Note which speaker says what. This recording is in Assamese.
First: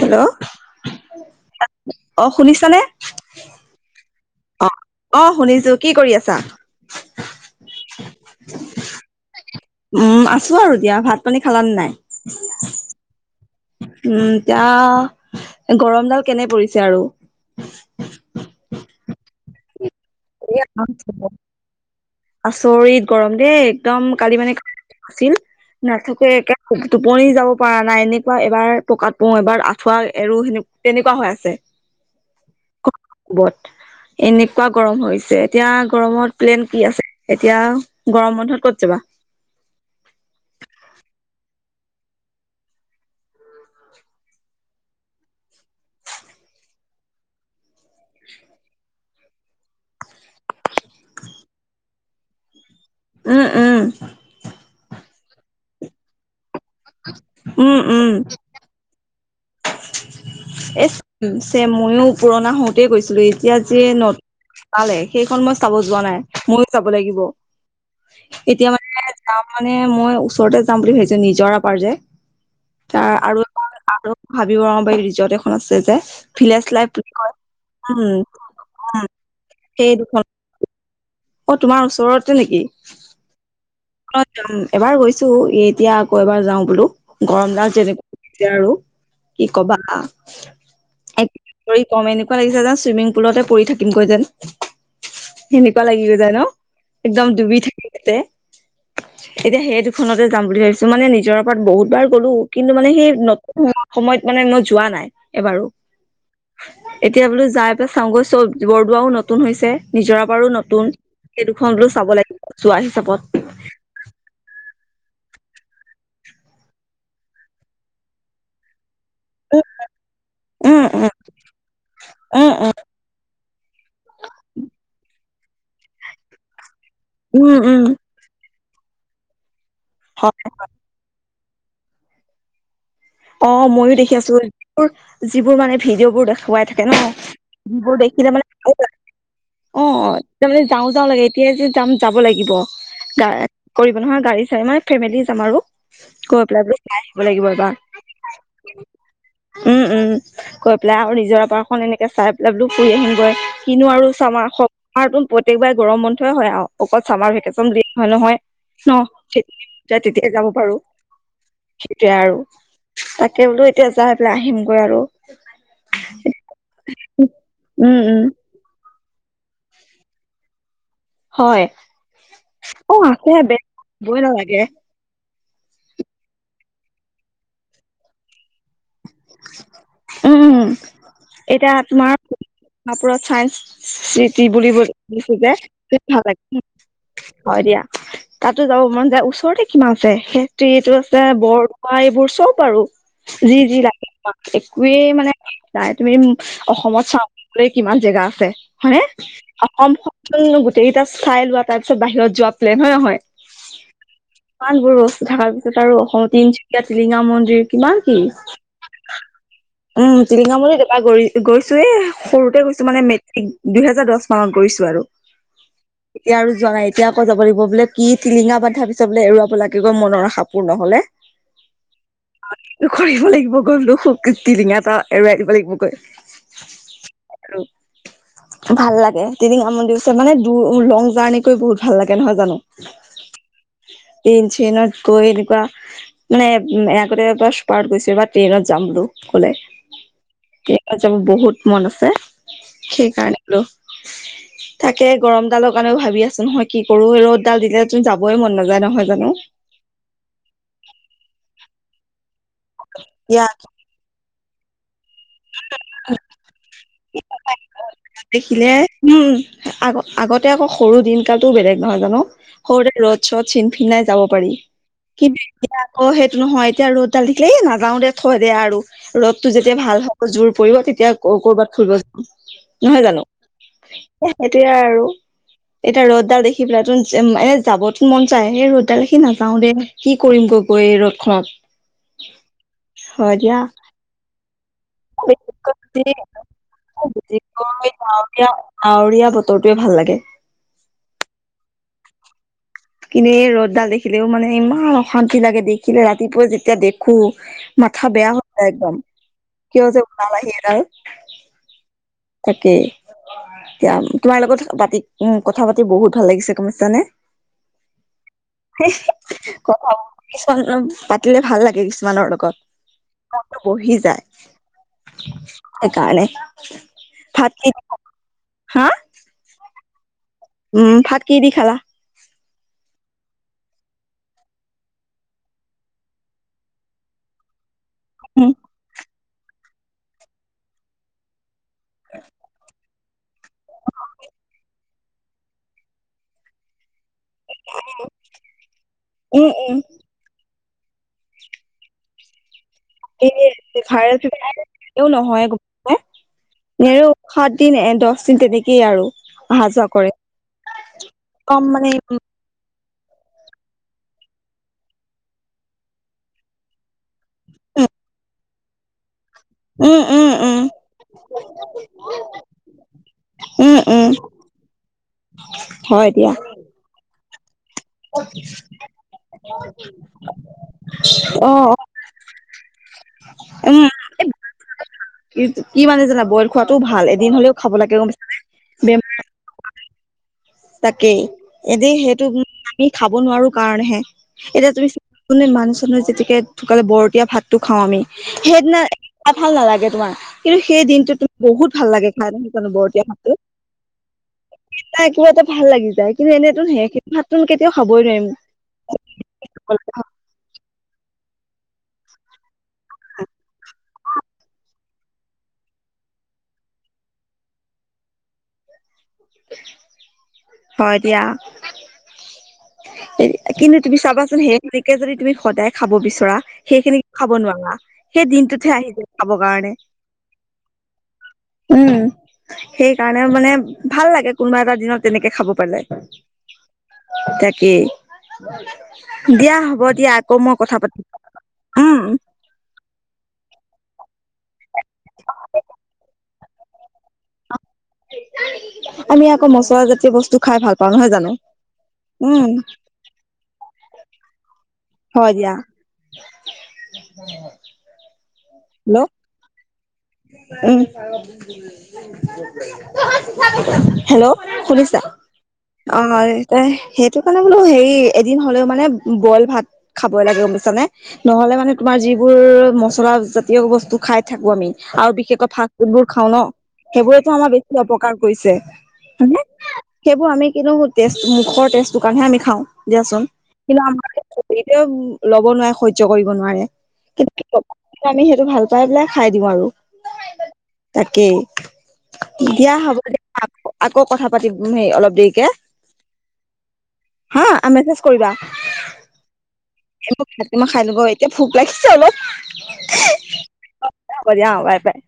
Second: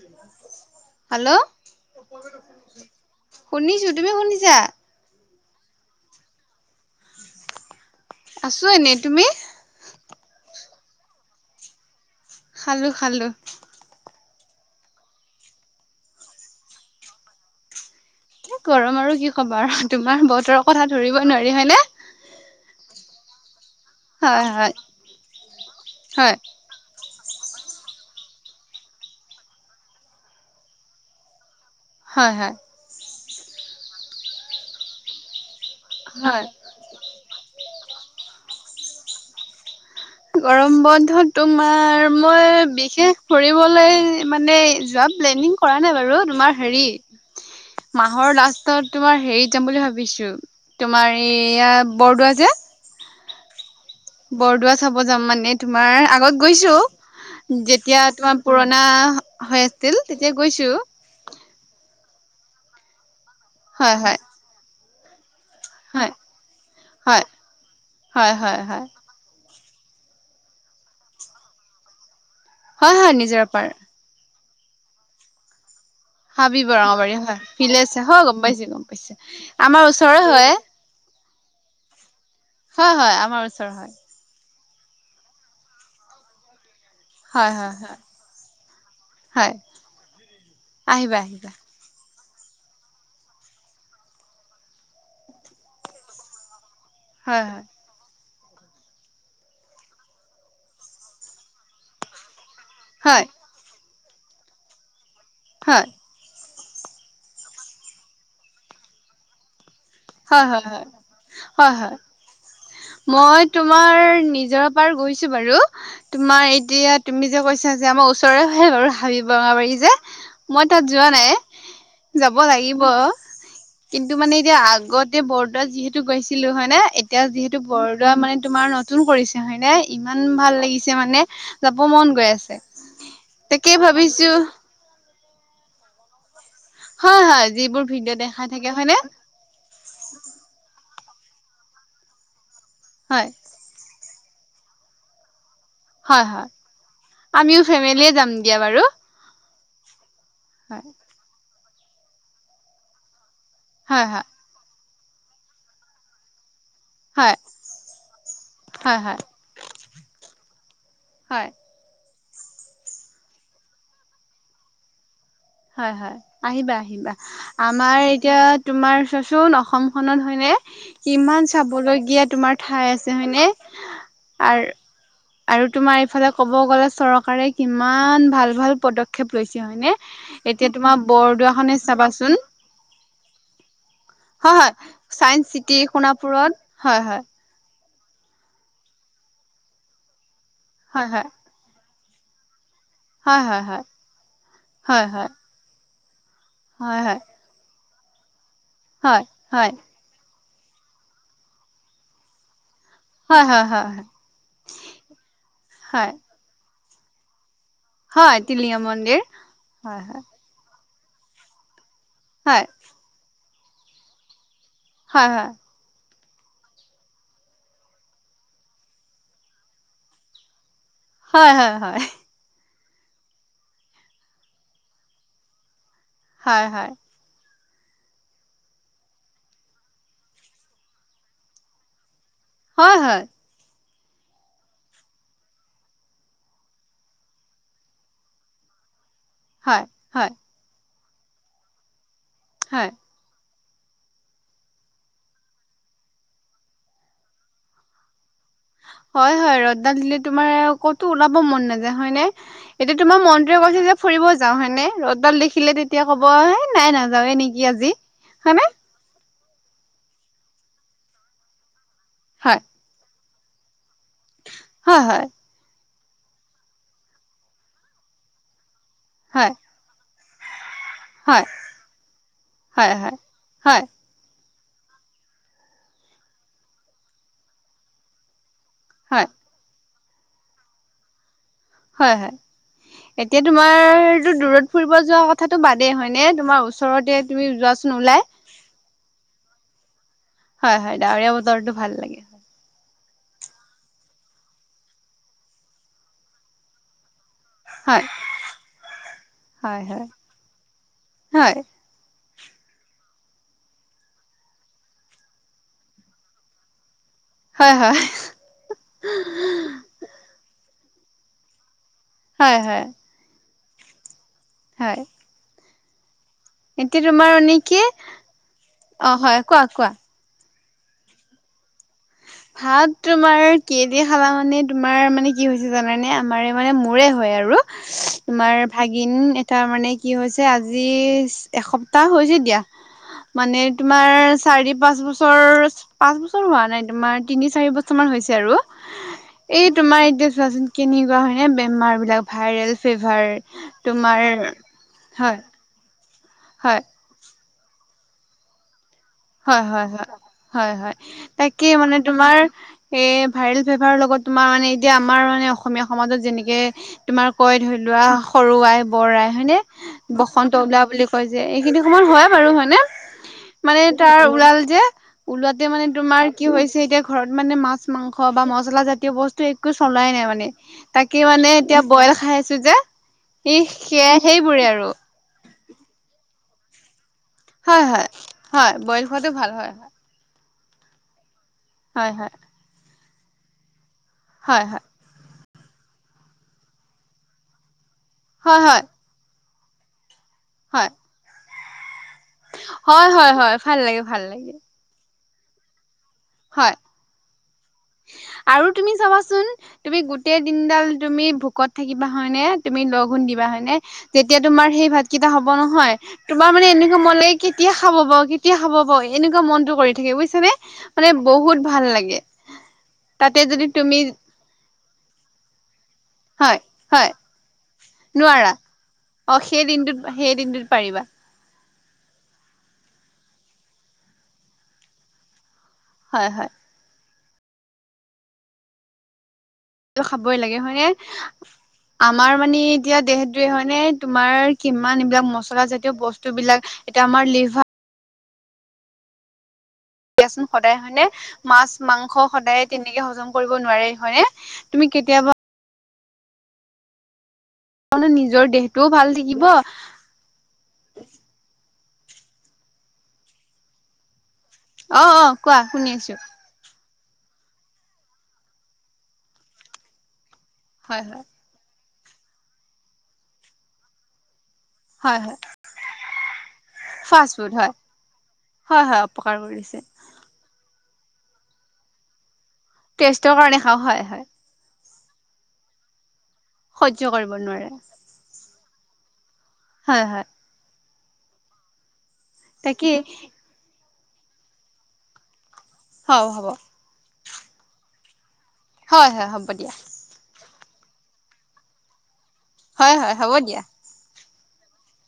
Speaker 1: Hello
Speaker 2: [inaudible] hello!
Speaker 1: অ শুনিছানে
Speaker 2: শুনিছো তুমি শুনিছা?
Speaker 1: অ অ শুনিছো কি কৰি আছা?
Speaker 2: আছো এনেই, তুমি?
Speaker 1: উম আছো আৰু দিয়া ভাত- পানী খালা নে নাই?
Speaker 2: খালোঁ খালোঁ।
Speaker 1: উম এতিয়া গৰমডাল কেনে পৰিছে আৰু?
Speaker 2: এ গৰম আৰু কি ক'ব আৰু তোমাৰ বহুত
Speaker 1: আচৰিত গৰম দেই একদম কালি
Speaker 2: হয়
Speaker 1: মানে
Speaker 2: হয়
Speaker 1: আছিল নাথো
Speaker 2: হয়
Speaker 1: একৈ [unintelligible] টোপনি যাব পৰা নাই এনেকুৱা এবাৰ পকাত পওঁ, এবাৰ আঁঠুৱা এৰো, সেনে তেনেকুৱা হৈ আছে।
Speaker 2: হয় হয়।
Speaker 1: কবত এনেকুৱা গৰম হৈছে, এতিয়া গৰমত
Speaker 2: হয়
Speaker 1: প্লেন কি আছে? এতিয়া গৰম বন্ধত ক'ত যাবা?
Speaker 2: গৰম বন্ধত তোমাৰ মই বিশেষ ফুৰিবলৈ মানে যোৱা প্লেনিং কৰা নাই বাৰু তোমাৰ হেৰি
Speaker 1: [inaudible]
Speaker 2: মাহৰ লাষ্টত তোমাৰ হেৰিত যাম বুলি ভাবিছো, তোমাৰ এইয়া বৰদোৱা যে
Speaker 1: উম উম।
Speaker 2: বৰদোৱা চাব যাম মানে তোমাৰ আগত গৈছো,
Speaker 1: উম
Speaker 2: যেতিয়া
Speaker 1: উম
Speaker 2: তোমাৰ পুৰণা হৈ আছিল তেতিয়া গৈছো
Speaker 1: এ ছেম ময়ো পুৰণা হওঁতেই গৈছিলো এতিয়া যে
Speaker 2: হয়
Speaker 1: ন
Speaker 2: হয়
Speaker 1: পালে সেইখন মই চাব যোৱা
Speaker 2: হয়
Speaker 1: নাই ময়ো যাব লাগিব,
Speaker 2: হয় হয় হয়
Speaker 1: এতিয়া
Speaker 2: হয়
Speaker 1: মানে যা মানে মই ওচৰতে যাম বুলি ভাবিছো নিজৰপাৰ যে
Speaker 2: হয়
Speaker 1: তাৰ
Speaker 2: হয়
Speaker 1: আৰু
Speaker 2: নিজে
Speaker 1: এখন
Speaker 2: আপাৰ
Speaker 1: আৰু হাবি ব ৰঙাবাৰি এই ৰিজৰ্ট এখন আছে যে।
Speaker 2: হাবি
Speaker 1: ভিলেজ
Speaker 2: ব
Speaker 1: লাইফ বুলি
Speaker 2: ৰঙবাৰী
Speaker 1: কয়
Speaker 2: হয়
Speaker 1: উম
Speaker 2: ভিলেছে হয় গম পাইছো গম পাইছো, আমাৰ
Speaker 1: সেই
Speaker 2: ওচৰে
Speaker 1: দুখন
Speaker 2: হয়।
Speaker 1: অ তোমাৰ ওচৰত
Speaker 2: হয় হয় আমাৰ ওচৰ হয়।
Speaker 1: এবাৰ গৈছো এতিয়া আকৌ এবাৰ যাওঁ বোলো।
Speaker 2: হয়
Speaker 1: গৰম দান
Speaker 2: হয় হয়
Speaker 1: যেনেকুৱা হৈছে আৰু
Speaker 2: হয়
Speaker 1: কি কবা?
Speaker 2: আহিবা আহিবা।
Speaker 1: কম এনেকুৱা লাগি যায় যান চুইমিং পুলতে পৰি থাকিমগৈ যেন, সেনেকুৱা লাগি গৈ যায় ন। একদম
Speaker 2: হয়
Speaker 1: ডুবি
Speaker 2: হয়
Speaker 1: থাকে তাতে। এতিয়া সেই দুখনতে যাম বুলি ভাবিছো মানে নিজৰ ওপৰত বহুত বাৰ গলো কিন্তু মানে সেই
Speaker 2: হয়
Speaker 1: নতুন হোৱা সময়ত মানে মই যোৱা নাই এবাৰো।
Speaker 2: হয়
Speaker 1: এতিয়া বোলো যাই পেলাই চাওঁগৈ চব বৰদোৱাও নতুন হৈছে। নিজৰা
Speaker 2: হয়
Speaker 1: বাৰু
Speaker 2: হয়
Speaker 1: নতুন,
Speaker 2: হয়
Speaker 1: সেই
Speaker 2: হয়
Speaker 1: দুখনলৈ
Speaker 2: হয়
Speaker 1: চাব লাগিব চোৱা হিচাপত।
Speaker 2: মই তোমাৰ নিজৰা পাৰ গৈছো বাৰু, তোমাৰ এতিয়া তুমি যে কৈছা যে আমাৰ ওচৰে হয়ে বাৰু। ভাবিব ৰঙাবাৰী যে মই তাত
Speaker 1: উম উম
Speaker 2: যোৱা নাই, যাব
Speaker 1: উম উম
Speaker 2: লাগিব। কিন্তু মানে এতিয়া আ এতিয়া বৰদুৱাত যিহেতু গৈছিলো হয় নে এতিয়া
Speaker 1: উম উম
Speaker 2: যিহেতু
Speaker 1: উম
Speaker 2: বৰদোৱা মানে তোমাৰ নতুন কৰিছে হয় নাই ইমান
Speaker 1: হয়
Speaker 2: ভাল লাগিছে মানে, যাব মন গৈ আছে।
Speaker 1: অ
Speaker 2: তাকেই
Speaker 1: মইয়ো দেখি
Speaker 2: ভাবিছো
Speaker 1: আছো, যিবোৰ মানে ভিডিঅ'বোৰ দেখুৱাই থাকে ন,
Speaker 2: হয় হয়
Speaker 1: যিবোৰ
Speaker 2: ভিডিঅ'
Speaker 1: দেখি তাৰ
Speaker 2: দেখাই থাকে
Speaker 1: মানে
Speaker 2: হয়নে
Speaker 1: অ তাৰমানে যাওঁ [unintelligible] যাব লাগে এতিয়া যে যাম যাব লাগিব, গা
Speaker 2: হয়
Speaker 1: কৰিব নহয় গাড়ী চাই মানে ফেমিলি যাম আৰু।
Speaker 2: হয়
Speaker 1: কৈ
Speaker 2: হয়
Speaker 1: পেলাই চাই আহিব লাগিব
Speaker 2: আমিও
Speaker 1: এইবাৰ।
Speaker 2: ফেমিলিয়ে যাম দিয়া বাৰু
Speaker 1: উম উম, গৈ
Speaker 2: হয়
Speaker 1: পেলাই আৰু নিজৰ পাৰ এখন এনেকে চাই পেলাই বলো ফুৰি আহিমগৈ কিনো
Speaker 2: হয়
Speaker 1: আৰু
Speaker 2: হয়
Speaker 1: চামাৰ আমাৰ চোন প্ৰত্যেকবাৰে গৰম বন্ধয়ই হয় আৱ অকল চামাৰ
Speaker 2: হয়
Speaker 1: ভেকেচন দিয়া হয় নহয় ন
Speaker 2: হয় হয়
Speaker 1: যেতিয়া মন যায় তেতিয়াই যাব পাৰো
Speaker 2: হয়
Speaker 1: এতিয়া আৰু তাকে বোলো এতিয়া যাই পেলাই আহিমগৈ আৰু
Speaker 2: হয় হয় আহিবা আহিবা আমাৰ
Speaker 1: উম, উম,
Speaker 2: এতিয়া তোমাৰ চোন অসমখনত হয়নে? কিমান
Speaker 1: হয়
Speaker 2: চাবলগীয়া তোমাৰ ঠাই
Speaker 1: অ',
Speaker 2: আছে হয়নে?
Speaker 1: বেগ বই
Speaker 2: আ
Speaker 1: নালাগে
Speaker 2: আৰু তোমাৰ এইফালে কব গলে চৰকাৰে কিমান ভাল ভাল পদক্ষেপ লৈছে হয়নে?
Speaker 1: উম,
Speaker 2: এতিয়া তোমাৰ
Speaker 1: এতিয়া
Speaker 2: বৰদোৱাখনে
Speaker 1: তোমাৰ
Speaker 2: চাবাচোন
Speaker 1: কাপোৰত চাইনস চিতি
Speaker 2: হয়
Speaker 1: বুলি
Speaker 2: হয়
Speaker 1: লিখে
Speaker 2: চাইন্স
Speaker 1: যে
Speaker 2: চিটি
Speaker 1: সেইতো ভাল
Speaker 2: সোণাপুৰত
Speaker 1: লাগে।
Speaker 2: হয়
Speaker 1: হয় দিয়া, তাতো যাব মন যায় ওচৰতে কিমান আছে ফেক্টৰীতো
Speaker 2: হয়
Speaker 1: আছে বৰ অ এইবোৰ চব আৰু যি
Speaker 2: হয়
Speaker 1: যি
Speaker 2: হয়
Speaker 1: লাগে
Speaker 2: হয়
Speaker 1: একোৱেই
Speaker 2: হয়
Speaker 1: মানে নাই, তুমি
Speaker 2: হয়
Speaker 1: অসমত
Speaker 2: হয়
Speaker 1: চাবলৈ কিমান জেগা আছে হয়নে?
Speaker 2: হয় হয়
Speaker 1: অসমখ ন গোটেইকেইটা চাই লোৱা তাৰপিছত বাহিৰত যোৱা লে হয় নহয়?
Speaker 2: হয় হয় হয় হয় হয়
Speaker 1: ইমানবোৰ বস্তু থকাৰ পিছত আৰু
Speaker 2: হয়
Speaker 1: অসমত তিন তিনচুকীয়া টিলিঙা মন্দিৰ কিমান কি,
Speaker 2: হয় টিলিঙা মন্দিৰ হয়
Speaker 1: উম
Speaker 2: হয়
Speaker 1: টিলিঙা মন্দিৰ দে পা গৰি গৈছোয়ে
Speaker 2: হয়
Speaker 1: সৰুতে গৈছো মানে মেট্ৰিক দুইহেজাৰ দশ মানত গৈছোঁ।
Speaker 2: হয় হয়।
Speaker 1: এতিয়া আৰু যোৱা নাই এতিয়া আকৌ যাব লাগিব বোলে কি টিলিঙা বান্ধা পিছত বোলে এৰুৱাব লাগিব মনৰ আশাপূৰ্ণ হলে।
Speaker 2: হয় হয় হয়।
Speaker 1: কৰিব লাগিব গলো টি -টিলিঙা এটা এৰুৱাই দিব লাগিব গৈ।
Speaker 2: হয় হয়।
Speaker 1: আৰু ভাল লাগে টিলিঙা মন্দিৰ ওচৰত মানে দূৰ লং জাৰ্ণি কৰি বহুত ভাল লা কে নহয় জানো?
Speaker 2: হয় হয় হয়
Speaker 1: ট্ৰেইন -চেইনত গৈ এনেকুৱা মানে আগতে এক বা চুপাৰত গৈছো এইবা ট্ৰেইনত যাম বোলো।
Speaker 2: হয় হয়।
Speaker 1: তাত যাব বহুত মন আছে,
Speaker 2: হয়
Speaker 1: সেইকাৰণে লো, থাকে গৰম ডালৰ কাৰণে ভাবি আছো নহয় কি কৰো ৰ'দডাল দিলেছোন যা
Speaker 2: হয় হয় ৰদডাল দিলে তোমাৰ কতো ওলাব মন নাযায় হয় নে? এতিয়া তোমাৰ
Speaker 1: ইয়াত
Speaker 2: মনটোৱে কৈছে যে ফুৰিব যাওঁ হয়নে ৰ'দডাল দেখিলে তেতিয়া কব নাই নাজা নাজাওয়ে নেকি আজি হয়
Speaker 1: দেখিলে
Speaker 2: নে
Speaker 1: উম আগ আগতে আকৌ সৰু দিন কালটোও বেলেগ নহয় জানো
Speaker 2: হয়
Speaker 1: সৰুতে ৰ'দ চ'দ ফিনফিনাই যাব পাৰি
Speaker 2: হয় হয়
Speaker 1: কিন্তু এতিয়া আকৌ সেইটো নহয় এতিয়া ৰ'দডাল দেখিলে এই নাযাও দে থয় দে আৰু ৰ'দটো
Speaker 2: হয়
Speaker 1: যেতিয়া ভাল হব জোৰ পৰিব তেতিয়া কৰ কৰবাত ফুৰিব যাম
Speaker 2: হয় হয়
Speaker 1: নহয়
Speaker 2: হয়।
Speaker 1: জানো
Speaker 2: হয়
Speaker 1: সেইটোয়ে আৰু এতিয়া ৰ'দডাল দেখি পেলাই ত এনে যাবতো মন যায়। এই ৰ'দডাল দেখি
Speaker 2: হয়
Speaker 1: নাযাও দে, কি কৰিম গৈ গৈ এই ৰ'দখনত?
Speaker 2: হয় হয়,
Speaker 1: হয়
Speaker 2: এতিয়া
Speaker 1: দিয়া
Speaker 2: তোমাৰতো দূৰত ফুৰিব যোৱা কথাটো বাদেই হয়নে? তোমাৰ ওচৰতে তুমি যোৱাচোন ওলাই
Speaker 1: ডাৱৰীয়া ডাৱৰীয়া বতৰটোৱে ভাল লাগে
Speaker 2: হয় হয় ডাৱৰীয়া বতৰটো ভাল লাগে হয়।
Speaker 1: কিনে ৰ'দডাল দেখিলেও মানে ইমান অশান্তি লাগে দেখিলে ৰাতিপুৱাই যেতিয়া দে খো
Speaker 2: হয়
Speaker 1: মাথা বেয়া হৈ যায় একদম,
Speaker 2: হয়
Speaker 1: কিয় যে
Speaker 2: হয়।
Speaker 1: ওলাল আহি এডাল?
Speaker 2: হয়
Speaker 1: তাকে। এতিয়া তোমাৰ লগত পাতি উম কথা পাতি বহুত ভাল লাগিছে গম পাইছা নে?
Speaker 2: হয় হয়
Speaker 1: [inaudible] পাতিলে ভাল লাগে কিছুমানৰ লগত,
Speaker 2: হয় হয়
Speaker 1: মনটো বহি যায়।
Speaker 2: হয়।
Speaker 1: সেই কাৰণে।
Speaker 2: এতিয়া তোমাৰ মানে কি, অ হয় কোৱা কোৱা?
Speaker 1: উম, ভাত কি দি খালা?
Speaker 2: ভাত তোমাৰ কি দি খালা মানে তোমাৰ মানে কি হৈছে জানানে আমাৰে মানে মোৰে হয় আৰু
Speaker 1: উম
Speaker 2: তোমাৰ ভাগিন এটা মানে কি হৈছে আজি এসপ্তাহ হৈছে দিয়া। মানে তোমাৰ চাৰি -পাঁচ বছৰ পাঁচ বছৰ হোৱা নাই তোমাৰ তিনি -চাৰি বছৰ মান হৈছে আৰু
Speaker 1: উম
Speaker 2: এই
Speaker 1: উম
Speaker 2: তোমাৰ এতিয়া চোৱাচোন কেনেকোৱা হয় নে বেমাৰ বিলাক ভাইৰেল। ফিভাৰ তোমাৰ
Speaker 1: ও
Speaker 2: হয়
Speaker 1: নহয়
Speaker 2: হয়
Speaker 1: এ সাত দিন এ দহ দিন তেনেকেই আৰু।
Speaker 2: হয়
Speaker 1: অহা
Speaker 2: হয়
Speaker 1: যোৱা কৰে
Speaker 2: হয় হয় হয়
Speaker 1: কম
Speaker 2: তাকে মানে
Speaker 1: উম
Speaker 2: তোমাৰ এ ভাইৰেল ফেভাৰৰ লগত তোমাৰ মানে এতিয়া আমাৰ মানে অসমীয়া সমাজত যেনেকে তোমাৰ কয় ধৰি লোৱা সৰুআই, বৰ আই, হয়নে
Speaker 1: উম উম
Speaker 2: বসন্ত ওলোৱা বুলি কয় যে এইখিনি সময়ত হয় বাৰু হয়নে
Speaker 1: উম
Speaker 2: মানে
Speaker 1: উম
Speaker 2: তাৰ ওলাল যে ওলাতে মানে
Speaker 1: হয়
Speaker 2: তোমাৰ
Speaker 1: দিয়া
Speaker 2: কি হৈছে এতিয়া ঘৰত মানে মাছ মাংস বা মচলা জাতীয় বস্তু একো চলাই নাই মানে তাকে
Speaker 1: অ
Speaker 2: মানে এতিয়া বইল খায় আছো যে এই সেয়া সেইবোৰে আৰু।
Speaker 1: কি কি মানে জানা বইল খোৱাটোও ভাল এদিন হলেও খাব
Speaker 2: হয়
Speaker 1: লাগে
Speaker 2: হয়
Speaker 1: গম পাইছা নে
Speaker 2: হয় বইল
Speaker 1: বেমাৰ
Speaker 2: খোৱাটো ভাল হয়
Speaker 1: তাকেই এদিন
Speaker 2: হয়
Speaker 1: সেইটো
Speaker 2: হয়
Speaker 1: আমি খাব নোৱাৰো কাৰণেহে
Speaker 2: হয় হয়
Speaker 1: এতিয়া
Speaker 2: হয়
Speaker 1: তুমি কোনে মানুহ চানুহ যেতিকে ঢুকালে বৰটীয়া ভাতটো খাওঁ আমি
Speaker 2: হয়
Speaker 1: সেইদিনা
Speaker 2: হয়
Speaker 1: ভাল নালাগে তোমাৰ কিন্তু সেই
Speaker 2: হয়
Speaker 1: দিনটো তুমি বহুত ভাল লাগে খাইনো বৰ দিয়া
Speaker 2: হয় হয়
Speaker 1: খাবলৈ
Speaker 2: হয় ভাল লাগে ভাল লাগে
Speaker 1: কিবা এটা ভাল লাগি যায় কিন্তু এনেতো
Speaker 2: হয়
Speaker 1: সেই ভাতটো কেতিয়াও খাবই নোৱাৰিম
Speaker 2: আৰু তুমি চাবাচোন তুমি গোটেই দিনডাল তুমি ভোকত থাকিবা হয় নে তুমি লঘোণ দিবা হয় নে যেতিয়া তোমাৰ সেই ভাত কেইটা হব নহয় তোমাৰ মানে এনেকোৱা মন লাগে কেতিয়া খাব পাও কেতিয়া খাব পাও এনেকোৱা মনতো‌ কৰি থাকে বুইছেনে।
Speaker 1: হয়
Speaker 2: মানে
Speaker 1: দিয়া
Speaker 2: বহুত ভাল লাগে। তাতে যদি
Speaker 1: কিন্তু তুমি চাবাচোন সেইখিনিকে যদি তুমি সদায় খাব বি চৰা
Speaker 2: হয়
Speaker 1: সেইখিনিক
Speaker 2: হয়
Speaker 1: খাব নোৱাৰা সেই
Speaker 2: নোৱাৰা
Speaker 1: দিনটোতহে আহি যায় খাব
Speaker 2: অ সেই
Speaker 1: কাৰণে।
Speaker 2: দিনটোত সেই দিনটোত পাৰিবা
Speaker 1: উম সেই কাৰণে মানে ভাল লাগে কোনোবা এটা দিনত তেনেকে খাব। পালে
Speaker 2: হয় হয়
Speaker 1: তাকেই দিয়া হ'ব দিয়া আকৌ
Speaker 2: খাবই
Speaker 1: মই
Speaker 2: লাগে
Speaker 1: কথা
Speaker 2: হয় নে
Speaker 1: পাতিম উম
Speaker 2: আমাৰ মানে এতিয়া দেহ দেহটোয়ে হয় নে তোমাৰ কিমান এইবিলাক মচলাজাতীয় বস্তুবিলাক এতিয়া আমাৰ লিভাৰ
Speaker 1: আমি আকৌ মচ
Speaker 2: দিয়াচোন সদায় হয়নে মাছ মাংস
Speaker 1: উম
Speaker 2: সদায় তেনেকে হজম কৰিব নোৱাৰে হয়নে। তুমি কেতিয়াবা
Speaker 1: হয় দিয়া।
Speaker 2: মানে নিজৰ দেহটোও ভাল থাকিব
Speaker 1: উ হেল্ল শুনিছা
Speaker 2: অ অ কোৱা শুনি
Speaker 1: অ
Speaker 2: আছো
Speaker 1: তাই সেই সেইটো কাৰণে বোলো হেৰি এদিন হলেও মানে বইল ভাত খাবই লাগে বুজিছানে
Speaker 2: হয় হয়
Speaker 1: নহ'লে মানে আমাৰ যিবোৰ মছলা জাতীয় বস্তু খাই থাকো আমি আৰু
Speaker 2: হয় হয়
Speaker 1: বিশেষকৈ ফাষ্ট ফুড বোৰ খাও ন
Speaker 2: ফাষ্ট
Speaker 1: সেইবোৰেতো
Speaker 2: ফুড
Speaker 1: আমাৰ
Speaker 2: হয়
Speaker 1: বেছি অপকাৰ কৰিছে।
Speaker 2: হয় হয়
Speaker 1: হয়নে
Speaker 2: অপকাৰ কৰিছে
Speaker 1: সেইবোৰ আমি কিন্তু টেষ্ট মুখৰ তেষ্টটোৰ কাৰণেহে আমি খাও দিয়াচোন
Speaker 2: টেষ্টৰ কাৰণে খাওঁ
Speaker 1: কিন্তু
Speaker 2: হয়
Speaker 1: আমাৰ
Speaker 2: হয়
Speaker 1: ল'ব নোৱাৰে সহ্য কৰিব নোৱাৰে
Speaker 2: সহ্য কৰিব
Speaker 1: কিন্তু
Speaker 2: নোৱাৰে
Speaker 1: আমি সেইটো ভাল পাই পেলাই খাই দিওঁ আৰু।
Speaker 2: হয় হয়।
Speaker 1: তাকেই দিয়া
Speaker 2: তাকেই
Speaker 1: হ'ব দিয়া হ আকৌ কথা পাতিম দেই অলপ দেৰিকে।
Speaker 2: হব হ'ব
Speaker 1: হা মেছেজ কৰিবা
Speaker 2: হয় হয় হ'ব দিয়া
Speaker 1: খাই লব এতিয়া ভোক লাগিছে অলপ
Speaker 2: হয় হয় হ'ব দিয়া
Speaker 1: হব দিয়া অ বাই বাই